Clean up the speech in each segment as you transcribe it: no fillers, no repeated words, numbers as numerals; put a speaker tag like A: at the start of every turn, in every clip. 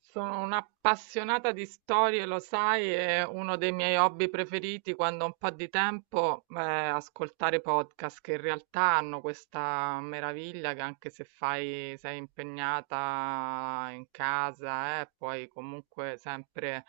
A: Sono un'appassionata di storie, lo sai, e uno dei miei hobby preferiti quando ho un po' di tempo è ascoltare podcast che in realtà hanno questa meraviglia che anche se sei impegnata in casa, puoi comunque sempre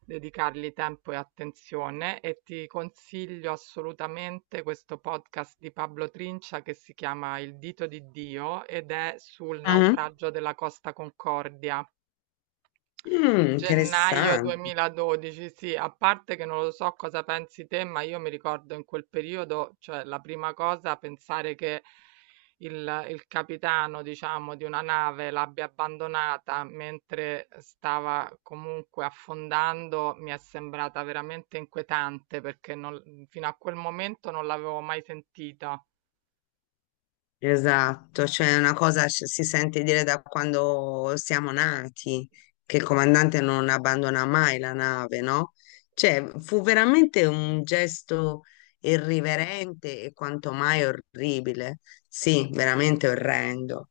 A: dedicargli tempo e attenzione e ti consiglio assolutamente questo podcast di Pablo Trincia che si chiama Il dito di Dio ed è sul
B: Ah,
A: naufragio della Costa Concordia.
B: mm,
A: Gennaio
B: interessante.
A: 2012, sì, a parte che non lo so cosa pensi te, ma io mi ricordo in quel periodo, cioè la prima cosa, pensare che il capitano, diciamo, di una nave l'abbia abbandonata mentre stava comunque affondando, mi è sembrata veramente inquietante perché fino a quel momento non l'avevo mai sentita.
B: Esatto, cioè una cosa si sente dire da quando siamo nati, che il comandante non abbandona mai la nave, no? Cioè, fu veramente un gesto irriverente e quanto mai orribile, sì, veramente orrendo,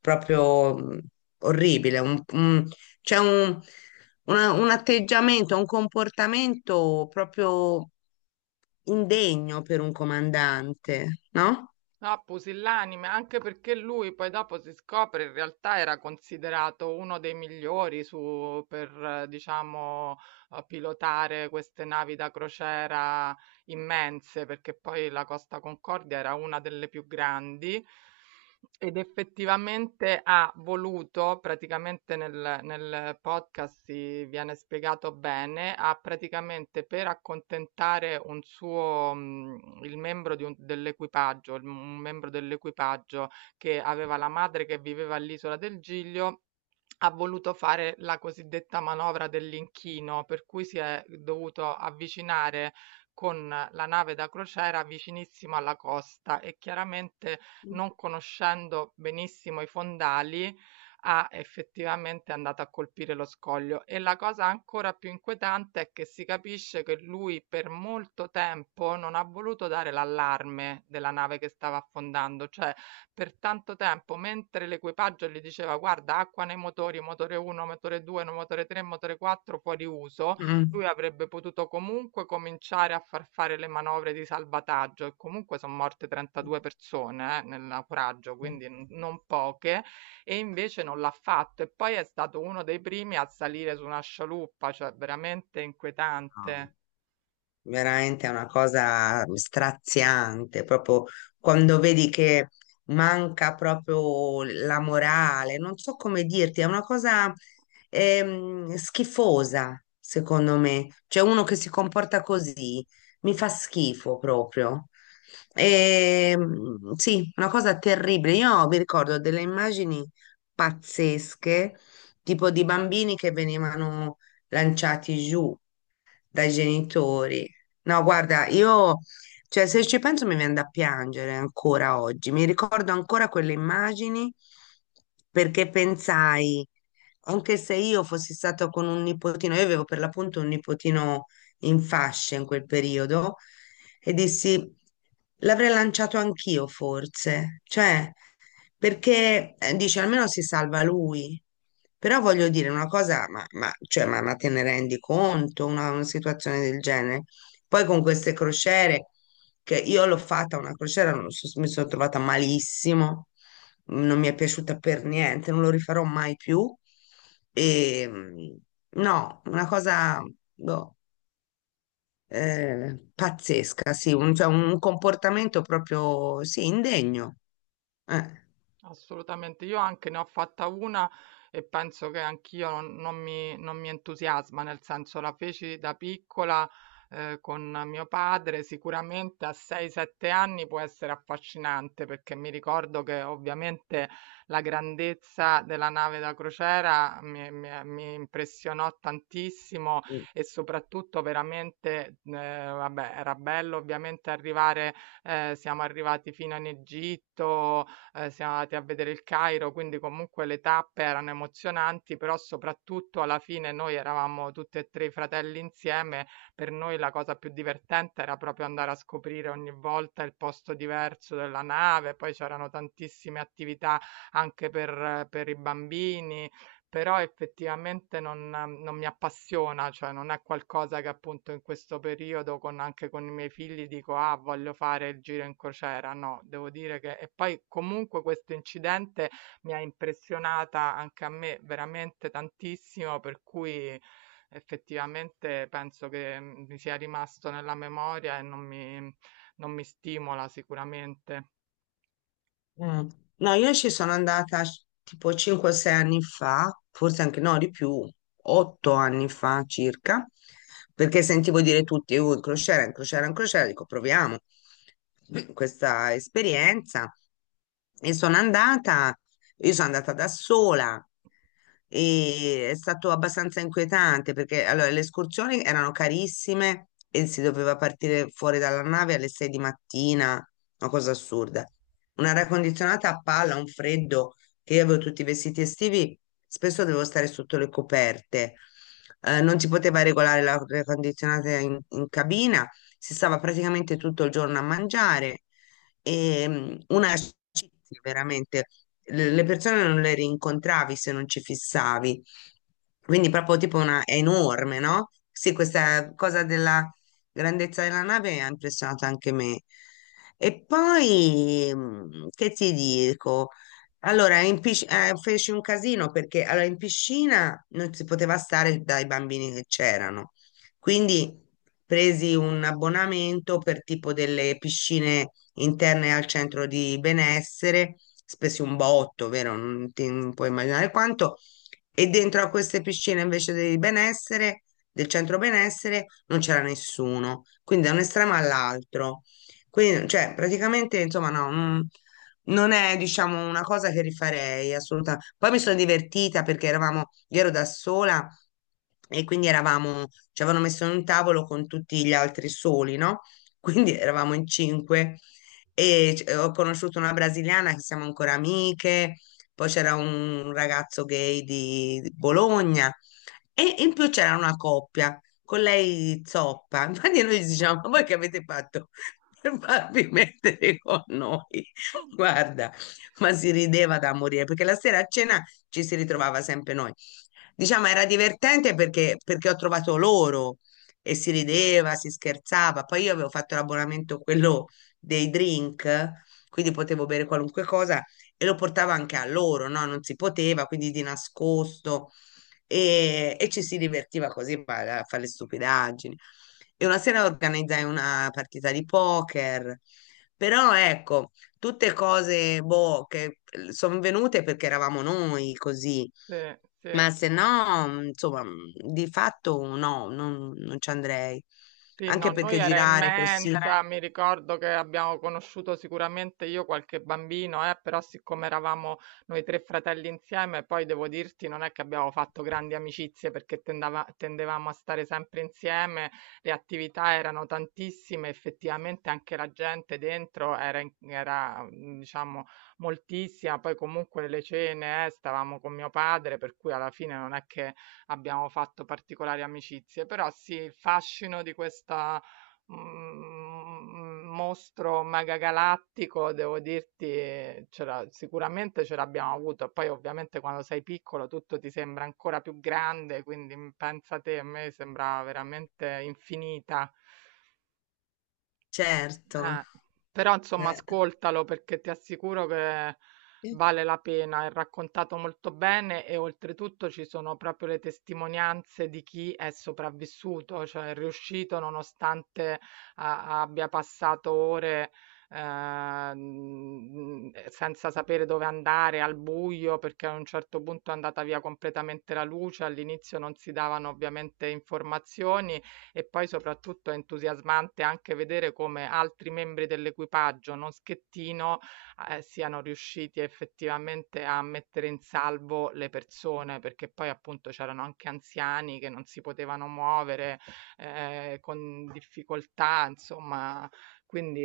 B: proprio orribile, c'è un atteggiamento, un comportamento proprio indegno per un comandante, no?
A: Ah, pusillanime, anche perché lui poi dopo si scopre in realtà era considerato uno dei migliori su, per, diciamo, pilotare queste navi da crociera immense, perché poi la Costa Concordia era una delle più grandi ed effettivamente ha voluto, praticamente nel podcast si viene spiegato bene, ha praticamente per accontentare un suo, il membro dell'equipaggio, un membro dell'equipaggio che aveva la madre che viveva all'isola del Giglio, ha voluto fare la cosiddetta manovra dell'inchino, per cui si è dovuto avvicinare con la nave da crociera vicinissimo alla costa e chiaramente non conoscendo benissimo i fondali ha effettivamente è andato a colpire lo scoglio e la cosa ancora più inquietante è che si capisce che lui per molto tempo non ha voluto dare l'allarme della nave che stava affondando, cioè per tanto tempo mentre l'equipaggio gli diceva guarda acqua nei motori, motore 1, motore 2, no, motore 3, motore 4 fuori uso,
B: Mm.
A: lui avrebbe potuto comunque cominciare a far fare le manovre di salvataggio e comunque son morte 32 persone, nel naufragio, quindi n non poche, e invece non l'ha fatto. E poi è stato uno dei primi a salire su una scialuppa, cioè veramente
B: No.
A: inquietante.
B: Veramente è una cosa straziante, proprio quando vedi che manca proprio la morale, non so come dirti, è una cosa schifosa, secondo me. Cioè uno che si comporta così mi fa schifo proprio. Sì, una cosa terribile. Io mi ricordo delle immagini pazzesche, tipo di bambini che venivano lanciati giù dai genitori. No, guarda, io, cioè, se ci penso mi viene da piangere ancora oggi. Mi ricordo ancora quelle immagini perché pensai, anche se io fossi stato con un nipotino, io avevo per l'appunto un nipotino in fasce in quel periodo, e dissi, l'avrei lanciato anch'io forse. Cioè, perché dice almeno si salva lui. Però voglio dire una cosa, cioè, ma te ne rendi conto una situazione del genere? Poi con queste crociere, che io l'ho fatta una crociera, non so- mi sono trovata malissimo, non mi è piaciuta per niente, non lo rifarò mai più. E, mm, no, una cosa boh, pazzesca, sì, cioè, un comportamento proprio, sì, indegno. Eh.
A: Assolutamente, io anche ne ho fatta una e penso che anch'io non mi entusiasma, nel senso la feci da piccola con mio padre, sicuramente a 6-7 anni può essere affascinante perché mi ricordo che ovviamente la grandezza della nave da crociera mi impressionò tantissimo e soprattutto veramente, vabbè, era bello ovviamente arrivare, siamo arrivati fino in Egitto siamo andati a vedere il Cairo, quindi comunque le tappe erano emozionanti, però soprattutto alla fine noi eravamo tutti e tre i fratelli insieme, per noi la cosa più divertente era proprio andare a scoprire ogni volta il posto diverso della nave, poi c'erano tantissime attività anche per i bambini. Però effettivamente non mi appassiona, cioè non è qualcosa che appunto in questo periodo con anche con i miei figli dico: "Ah, voglio fare il giro in crociera". No, devo dire che e poi comunque questo incidente mi ha impressionata anche a me veramente tantissimo, per cui effettivamente penso che mi sia rimasto nella memoria e non mi stimola sicuramente.
B: Mm. No, io ci sono andata tipo 5-6 anni fa, forse anche no, di più, 8 anni fa circa, perché sentivo dire tutti, in crociera, in crociera, in crociera, dico proviamo questa esperienza. E sono andata, io sono andata da sola e è stato abbastanza inquietante perché allora, le escursioni erano carissime e si doveva partire fuori dalla nave alle 6 di mattina, una cosa assurda. Un'aria condizionata a palla, un freddo, che io avevo tutti i vestiti estivi, spesso dovevo stare sotto le coperte. Non si poteva regolare l'aria condizionata in cabina, si stava praticamente tutto il giorno a mangiare. E, una scizia, veramente, le persone non le rincontravi se non ci fissavi. Quindi proprio tipo è enorme, no? Sì, questa cosa della grandezza della nave ha impressionato anche me. E poi, che ti dico? Allora, feci un casino perché allora, in piscina non si poteva stare dai bambini che c'erano. Quindi presi un abbonamento per tipo delle piscine interne al centro di benessere, spesi un botto, vero? Non puoi immaginare quanto. E dentro a queste piscine invece del benessere, del centro benessere, non c'era nessuno. Quindi da un estremo all'altro. Quindi, cioè, praticamente, insomma, no, non è, diciamo, una cosa che rifarei assolutamente. Poi mi sono divertita perché eravamo, io ero da sola e quindi eravamo, ci avevano messo in un tavolo con tutti gli altri soli, no? Quindi eravamo in cinque e ho conosciuto una brasiliana che siamo ancora amiche, poi c'era un ragazzo gay di Bologna e in più c'era una coppia con lei zoppa. Infatti noi gli diciamo, ma voi che avete fatto per farvi mettere con noi? Guarda, ma si rideva da morire perché la sera a cena ci si ritrovava sempre noi. Diciamo era divertente perché ho trovato loro e si rideva, si scherzava. Poi io avevo fatto l'abbonamento quello dei drink, quindi potevo bere qualunque cosa e lo portavo anche a loro, no? Non si poteva, quindi di nascosto e ci si divertiva così a fare le stupidaggini. E una sera organizzai una partita di poker, però ecco tutte cose, boh, che sono venute perché eravamo noi così,
A: Sì, sì.
B: ma se no, insomma, di fatto no, non ci andrei.
A: Sì, no,
B: Anche
A: noi
B: perché
A: era
B: girare così, chiedere.
A: immensa, mi ricordo che abbiamo conosciuto sicuramente io qualche bambino, però siccome eravamo noi tre fratelli insieme, poi devo dirti non è che abbiamo fatto grandi amicizie perché tendevamo a stare sempre insieme, le attività erano tantissime, effettivamente anche la gente dentro era, era, diciamo, moltissima, poi comunque le cene, stavamo con mio padre, per cui alla fine non è che abbiamo fatto particolari amicizie, però sì, il fascino di questa mostro megagalattico, devo dirti, sicuramente ce l'abbiamo avuto. Poi ovviamente quando sei piccolo tutto ti sembra ancora più grande, quindi pensa te, a me sembrava veramente infinita.
B: Certo.
A: Eh, però insomma
B: Eh,
A: ascoltalo perché ti assicuro che vale la pena, è raccontato molto bene e oltretutto ci sono proprio le testimonianze di chi è sopravvissuto, cioè è riuscito nonostante abbia passato ore senza sapere dove andare, al buio, perché a un certo punto è andata via completamente la luce, all'inizio non si davano ovviamente informazioni e poi soprattutto è entusiasmante anche vedere come altri membri dell'equipaggio, non Schettino, siano riusciti effettivamente a mettere in salvo le persone, perché poi appunto c'erano anche anziani che non si potevano muovere, con difficoltà, insomma. Quindi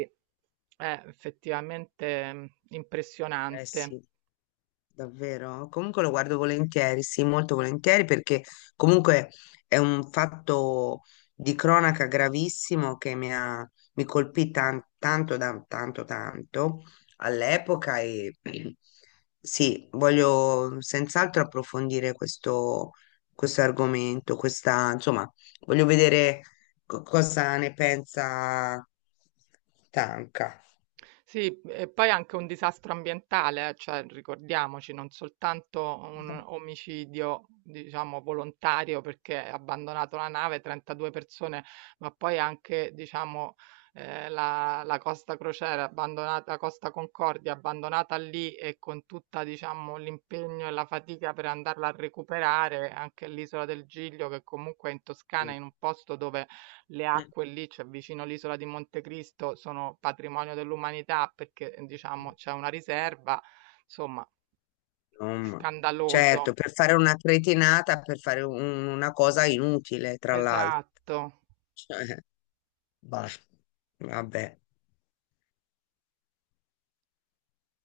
A: è effettivamente,
B: eh
A: impressionante.
B: sì. Davvero? Comunque lo guardo volentieri, sì, molto volentieri perché comunque è un fatto di cronaca gravissimo che mi colpì tanto, tanto all'epoca e sì, voglio senz'altro approfondire questo, argomento, questa, insomma, voglio vedere cosa ne pensa Tanca.
A: Sì, e poi anche un disastro ambientale, cioè ricordiamoci, non soltanto un omicidio, diciamo, volontario perché ha abbandonato la nave 32 persone, ma poi anche, diciamo, la Costa Crociere abbandonata, la Costa Concordia abbandonata lì e con tutta, diciamo, l'impegno e la fatica per andarla a recuperare, anche l'isola del Giglio che comunque è in Toscana,
B: Mm.
A: in un posto dove le acque lì, cioè vicino all'isola di Montecristo, sono patrimonio dell'umanità perché diciamo c'è una riserva, insomma,
B: Insomma.
A: scandaloso.
B: Certo, per fare una cretinata, per fare una cosa inutile, tra l'altro.
A: Esatto.
B: Cioè, Ba- vabbè.